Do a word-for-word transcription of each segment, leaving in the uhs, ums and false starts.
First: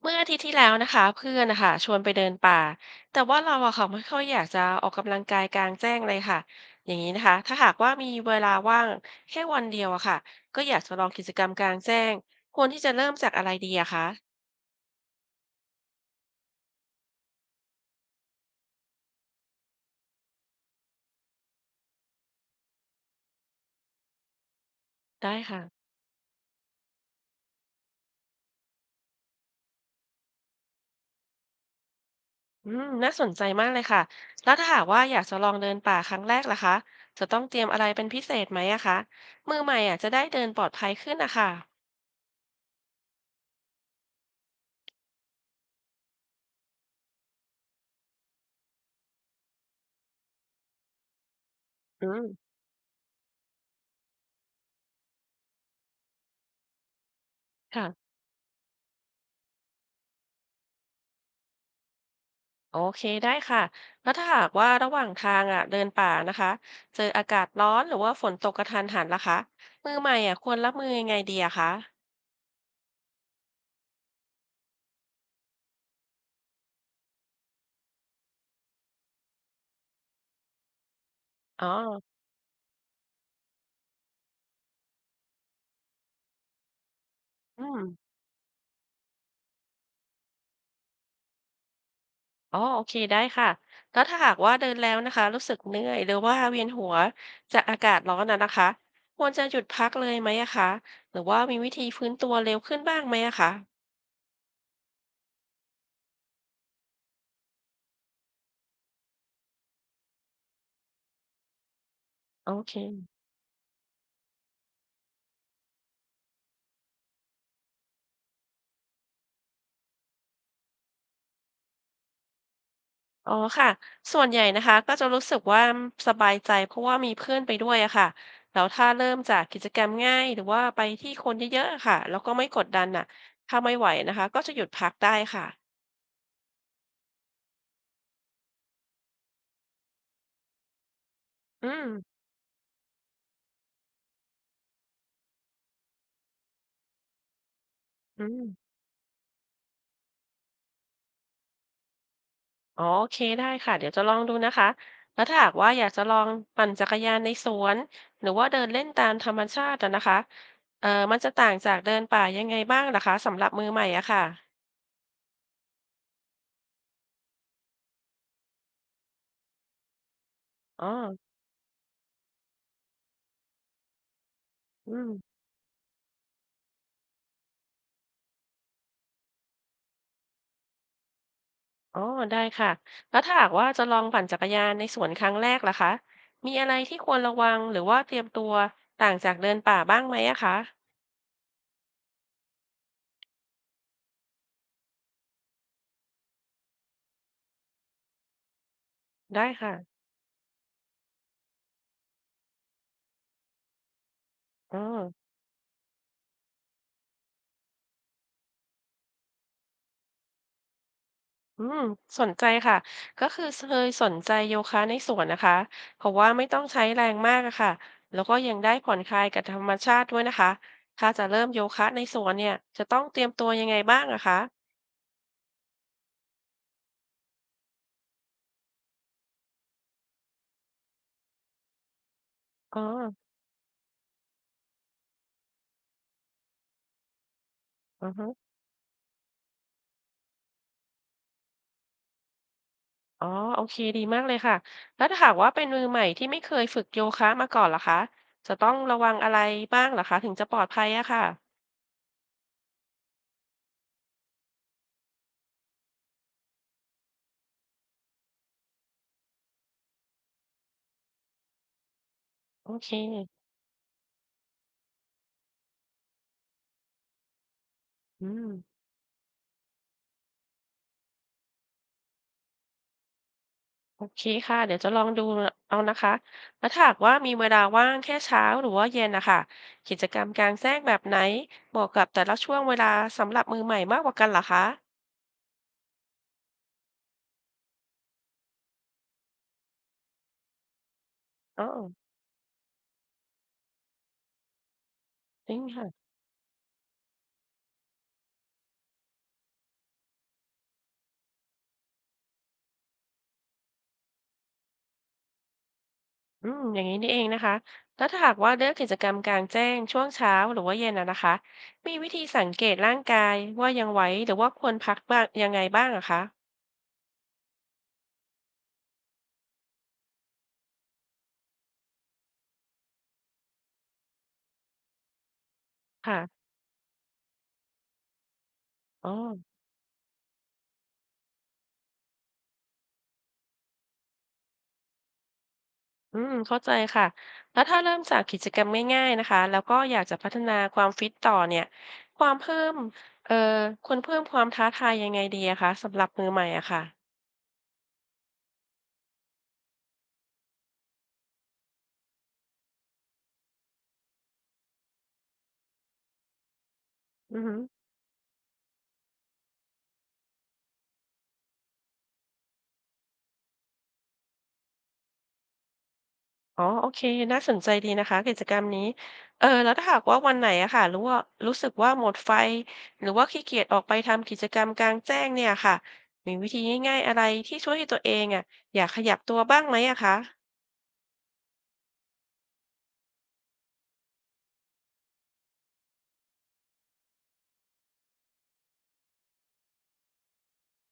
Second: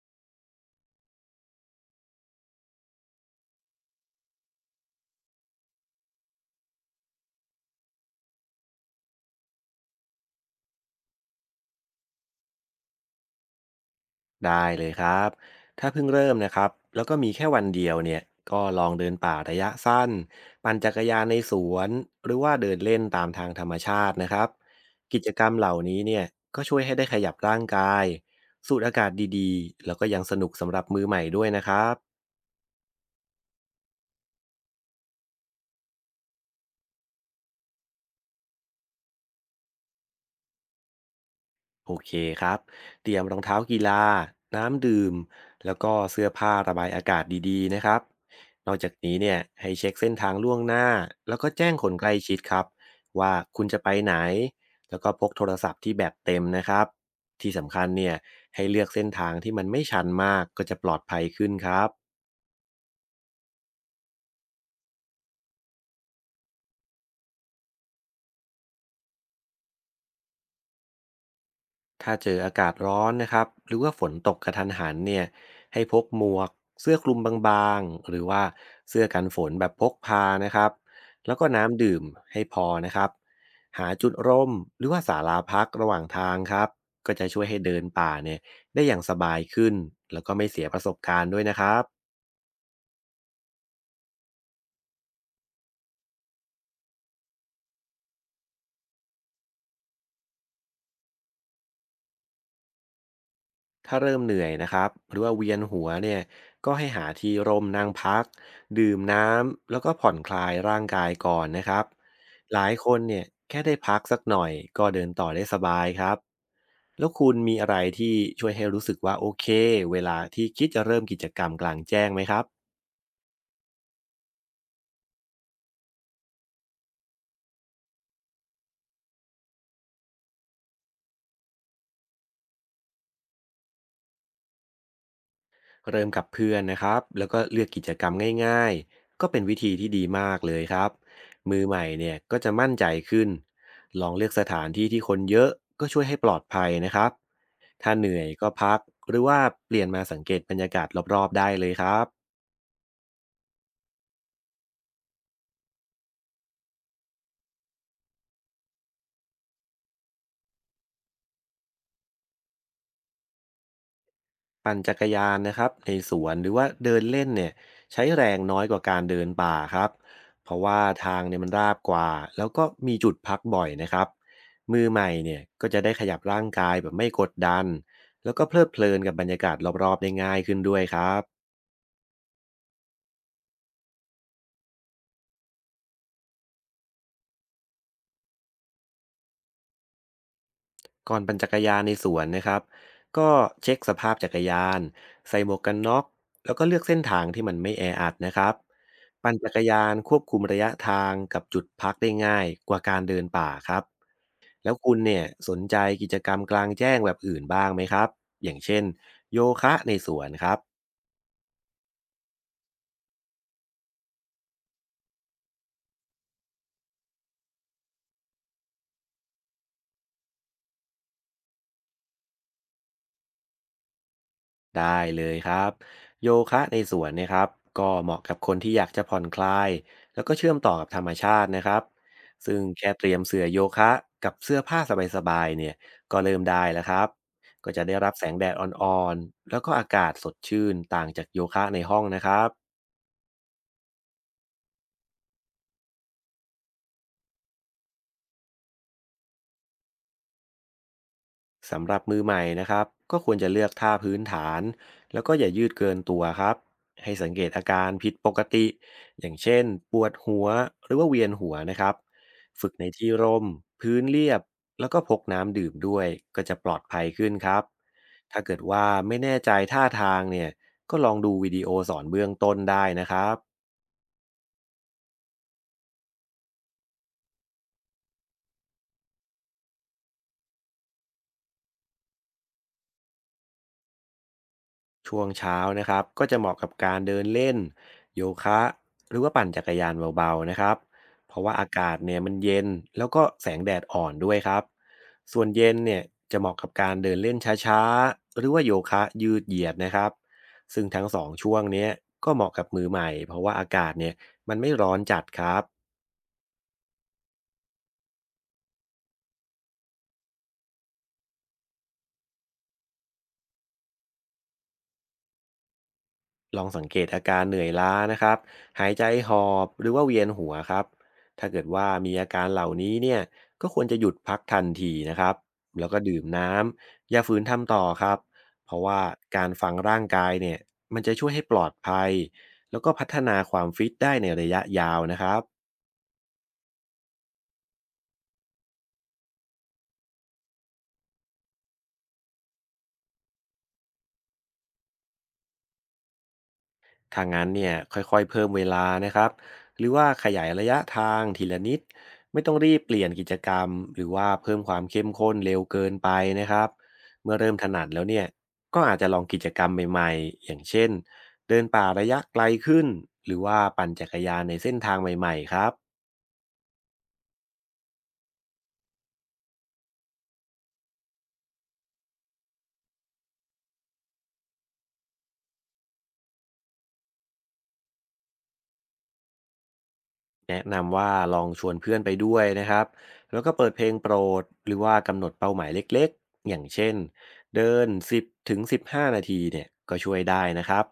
เมื่ออาทิตย์ที่แล้วนะคะเพื่อนนะคะชวนไปเดินป่าแต่ว่าเราอะค่ะไม่ค่อยอยากจะออกกำลังกายกลางแจ้งเลยค่ะอย่างนี้นะคะถ้าหากว่ามีเวลาว่างแค่วันเดียวอะค่ะก็อยากจะลองกิจกรรมกลางแจ้งควรที่จะเริ่มจากอะไรดีอะคะได้เลยครับถ้าเพิ่งเริ่มนะครับแล้วก็มีแค่วันเดียวเนี่ยก็ลองเดินป่าระยะสั้นปั่นจักรยานในสวนหรือว่าเดินเล่นตามทางธรรมชาตินะครับกิจได้กรรมค่ะเหล่านี้เนี่ยก็ช่วยให้ได้ขยับร่างกายสูดอากาศดีๆแล้วก็ยังสนุกสำหรับมือใหม่ด้วยนะครับ อืมน่าสนใจมากเลยค่ะแล้วถ้าหากว่าอยากจะลองเดินป่าครั้งแรกล่ะคะจะต้องเตรียมอะไรเป็นพิเศษไหมอะคะมือใหม่อะจะได้เดินปลอดภัยขึ้นนะคะโอเคครับเตรียมรองเท้ากีฬาน้ำดื่มแล้วก็เสื้อผ้าระบายอากาศดีๆนะครับนอกจากนี้เนี่ยให้เช็คเส้นทางล่วงหน้าแล้วก็แจ้งคนใกอืล้ชิดมครับว่าคุณจะไปไหนแล้วก็พกโทรศัพท์ที่แบบเต็มนะครับที่สำคัญค่ะ เนี่ยให้เลือกเส้นทางที่มันไม่ชันมากก็จะปลอดภัยขึ้นครับ โอเคได้ค่ะแล้วถ้าหากว่าระหว่างทางอ่ะเดินป่านะคะเจออากาศร้อนหรือว่าฝนตกกระทันหันล่ะคะมือใหม่อ่ะควรรับมือยังไงดีอะคะถ้าเจออากาศร้อนนะครับหรือว่าฝนตกกระทันหันเนี่ยให้พกหมวกเสื้อคลุมบางๆหรือว่าเสื้อกันฝนแบบพกพานะครับแล้วก็อ๋อน้ำดื่มให้พอนะครับหาจุดร่มหรือว่าศาลาพักระหว่างทางครับก็จะช่วยให้อืเดิมนป่าเนี่ยได้อย่างสบายขึ้นแล้วก็ไม่เสียประสบการณ์ด้วยนะครับ อ๋อโอเคได้ค่ะแล้วถ้าหากว่าเดินแล้วนะคะรู้สึกเหนื่อยหรือว่าเวียนหัวจากอากาศร้อนน่ะนะคะควรจะหยุดพักเลยไหมอะคะหรือว่ามีวิธีฟื้นตัวเร็วขึ้นบ้างไหมอะคะถ้าเริ่มเหนื่อยนะครับหรือว่าเวียนหัวเนี่ยก็ให้หาที่ร่มนั่งพักดื่มน้ำแล้วก็ผ่อนคลายร่างกายก่อนนะครับโอหลายเค คนเนี่ยแค่ได้พักสักหน่อยก็เดินต่อได้สบายครับแล้วคุณมีอะไรที่ช่วยให้รู้สึกว่าโอเคเวลาที่คิดจะเริ่มกิจกรรมกลางแจ้งไหมครับ อ๋อค่ะส่วนใหญ่นะคะก็จะรู้สึกว่าสบายใจเพราะว่ามีเพื่อนไปด้วยอะค่ะแล้วถ้าเริ่มจากกิจกรรมง่ายหรือว่าไปที่คนเยอะๆอะค่ะแล้วก็ไม่กดดันน่ะถ้าไม่ไหวนะคะก็จะหยุดพักได้ค่ะเริ่มกับเพื่อนนะครับแล้วก็เลือกกิจกรรมง่ายๆก็เป็นวิธีที่ดีมากเลยครับมืออืใหม่มเนี่ยก็จะมั่นใจขึ้นลองเลือกสถานที่ที่คนเยอะก็ช่วยให้ปลอดภัยนะครับถ้าเหนื่ออืยมก็พักหรือว่าเปลี่ยนมาสังเกตบรรยากาศรอบๆได้เลยครับ อ๋อโอเคได้ค่ะเดี๋ยวจะลองดูนะคะแล้วถ้าหากว่าอยากจะลองปั่นจักรยานในสวนหรือว่าเดินเล่นตามธรรมชาติอะนะคะเอ่อมันจะต่างจากเดินป่ายังไงบ้างล่ะคะสำหรับมือใหม่อะค่ะปั่นจักรยานนะครับในสวนหรือว่าเดินเล่นเนี่ยใช้แรงน้อยกว่าการเดินป่าครับเพราะว่าอ๋อทางเนี่ยมันราบกว่าแล้วก็มีจุดพักบ่อยนะครับมืออืใหม่เนี่ม ยก็จะได้ขยับร่างกายแบบไม่กดดันแล้วก็เพลิดเพลินกับบรรยากาศรอบๆได้ง่ายขึ้นด้วยครับอ๋อได้ค่ะแล้วถ้าหากว่าจะลองปั่นจักรยานในสวนครั้งแรกล่ะคะมีอะไรที่ควรระวังหรือว่าเตรียมตัวต่างจากเดินป่าบ้างไหมอะคะก่อนปั่นจักรยานในสวนนะครับก็เช็คสภาพจักรยานใส่หมวกกันน็อกแล้วก็เลือกเส้นทางที่มันไม่แออัดนะครับปั่นได้จักรค่ะยานควบคุมระยะทางกับจุดพักได้ง่ายกว่าการเดินป่าครับ แล้วอ๋อคุณเนี่ยสนใจกิจกรรมกลางแจ้งแบบอื่นบ้างไหมครับอย่างเช่นโยคะในสวนครับอืมสนใจค่ะก็คือเคยสนใจโยคะในสวนนะคะเพราะว่าไม่ต้องใช้แรงมากอะค่ะแล้วก็ยังได้ผ่อนคลายกับธรรมชาติด้วยนะคะถ้าจะเริ่มโยคะในสวนเนี่ยจะต้องเตรียมตัวยังไงบ้างอะคะได้เลยครับโยคะในสวนเนะครับก็เหมาะกับคนที่อยากจะผ่อนคลายแล้วก็เชื่อมต่อกับธรรมชาตินะครับซึ่งอ๋อแค่เตรียมเสื้อโยคะกับเสื้อผ้าสบายๆเนี่ยก็เริ่มได้แล้วครับก็จะได้อืรัอบแสฮึ งแดดอ่อนๆแล้วก็อากาศสดชื่นต่างจากโยคะในห้องนะครับ อ๋อ โอเคดีมากเลยค่ะ แล้วถ้าหากว่าเป็นมือใหม่ที่ไม่เคยฝึกโยคะมาก่อนล่ะคะจะต้องระวังอะไรบ้างหรอคะถึงจะปลอดภัยอะค่ะสำหรับมือใหม่นะครับก็ควรจะเลือกท่าพื้นฐานแล้วก็อย่ายืดเกินตัวครับให้สังเกตอาการผิดปกติอย่างเช่นปวดหัวหรือว่าเวียนหัวนะครับฝึโอกในเคที่ร่มพื้นเรียบแล้วก็พกน้ำดื่มด้วยก็จะปลอดภัยขึ้นครับอืถ้ามเกิดว่าไม่แน่ใจท่าทางเนี่ยก็ลองดูวิดีโอสอนเบื้องต้นได้นะครับ โอเคค่ะเดี๋ยวจะลองดูเอานะคะ แล้วถ้าหากว่ามีเวลาว่างแค่เช้าหรือว่าเย็นนะคะกิจกรรมกลางแจ้งแบบไหนเหมาะกับแต่ละช่วงเวลาสำหรับมือใหม่มากกว่ากันหรอคะช่วงเช้านะครับก็จะเหมาะกับการเดินเล่นโยคะหรือว่าปั่นจักรยานเบาๆนะครับเพราะว่าอ๋ออากาศเนี่ยมันเย็นแล้วก็แสงแดดอ่อนด้วยครับส่วนจริงเย็นค่ะ เนี่ยจะเหมาะกับการเดินเล่นช้าๆหรือว่าโยคะยืดเหยียดนะครับซึ่งทั้งสองช่วงเนี้ยก็เหมาะกับมือใหม่เพราะว่าอากาศเนี่ยมันไม่ร้อนจัดครับ อืมอย่างนี้นี่เองนะคะแล้วถ้าหากว่าเลือกกิจกรรมกลางแจ้งช่วงเช้าหรือว่าเย็นอะนะคะมีวิธีสังเกตร่างกายว่ายังไหวหรือว่าควรพักบ้างยังไงบ้างอะคะลองสังเกตอาการเหนื่อยล้านะครับหายใจหอบหรือว่าเวียนหัวครับถ้าเกิดว่ามีอาการเหล่านี้เนี่ยก็ควรจะหยุดพักทันทีนะครับแล้วก็ค่ะดื่มน้ำอย่าฝืนทำต่อครับเพราะว่าอ๋อการฟังร่างกายเนี่ยมันจะช่วยให้ปลอดภัย แล้วก็พัฒนาความฟิตได้ในระยะยาวนะครับ อืมเข้าใจค่ะแล้วถ้าเริ่มจากกิจกรรมง่ายๆนะคะแล้วก็อยากจะพัฒนาความฟิตต่อเนี่ยความเพิ่มเอ่อควรเพิ่มความท้าทายยังไงดีอะคะสำหรับมือใหม่อะค่ะถ้างั้นเนี่ยค่อยๆเพิ่มเวลานะครับหรือว่าขยายระยะทางทีละนิดไม่ต้องรีบเปลี่ยนกิจกรรมหรือว่าเพิ่มความเข้มข้นเร็วเกินไปนะครับเมื่ออือเริ่ฮึ มถนัดแล้วเนี่ยก็อาจจะลองกิจกรรมใหม่ๆอย่างเช่นเดินป่าระยะไกลขึ้นหรือว่าปั่นจักรยานในเส้นทางใหม่ๆครับอ๋อโอเคน่าสนใจดีนะคะกิจกรรมนี้ เออ แล้วถ้าหากว่าวันไหนอะค่ะรู้ว่ารู้สึกว่าหมดไฟหรือว่าขี้เกียจออกไปทำกิจกรรมกลางแจ้งเนี่ยค่ะมีวิธีง่ายๆอะไรที่ช่วยให้ตัวเองอะอยากขยับตัวบ้างไหมอะคะแนะนำว่าลองชวนเพื่อนไปด้วยนะครับแล้วก็เปิดเพลงโปรดหรือว่ากำหนดเป้าหมายเล็กๆอย่างเช่นเดินสิบถึงสิบห้านาทีเนี่ยก็ช่วยได้นะครับ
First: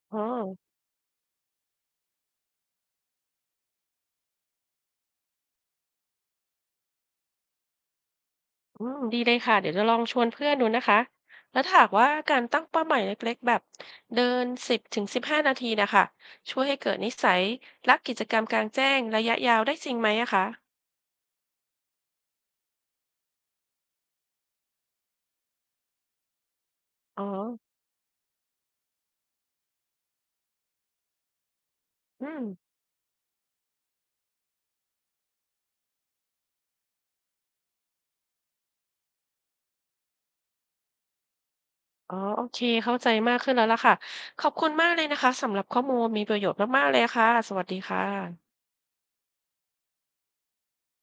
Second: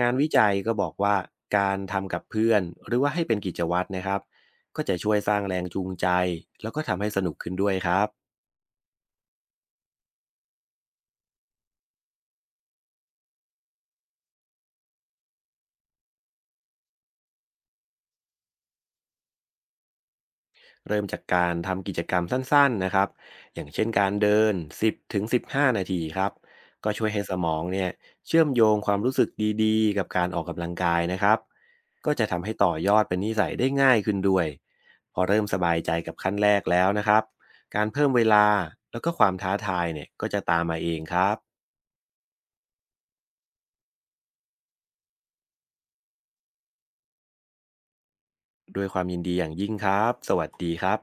งานอ๋อวิจัยก็บอกว่าการทำกับเพื่อนหรือว่าให้เป็นกิจวัตรนะครับก็จะช่วยสร้างแรงจูงใจแล้วก็ทำให้สนุกขึ้นด้วยครับอืมดีเลยค่ะ เดี๋ยวจะลองชวนเพื่อนดูนะคะ แล้วถ้าหากว่าการตั้งเป้าหมายเล็กๆแบบเดินสิบถึงสิบห้านาทีนะคะช่วยให้เกิดนิสัยรักกิจกรรมกลางแจ้งระยะยาวได้จริงไหมอะคะเริ่มจากการทำกิจกรรมสั้นๆนะครับอย่างเช่นการเดินสิบถึงสิบห้านาทีครับก็ช่วยให้อ๋อสมองเนี่ยเชื่อมโยงความรู้สึกดีๆกับการออกกำลังกายนะครับก็จะอืทำม ให้ต่อยอดเป็นนิสัยได้ง่ายขึ้นด้วยพอเริ่มสบายใจกับขั้นแรกแล้วนะครับการเพิ่มเวลาแล้วก็ความท้าทายเนี่ยก็จะตามมาเองครับ อ๋อโอเคเข้าใจมากขึ้นแล้วล่ะค่ะขอบคุณมากเลยนะคะสำหรับข้อมูลมีประโยชน์มากๆเลยค่ะสวัสดีค่ะด้วยความยินดีอย่างยิ่งครับ สวัสดีครับ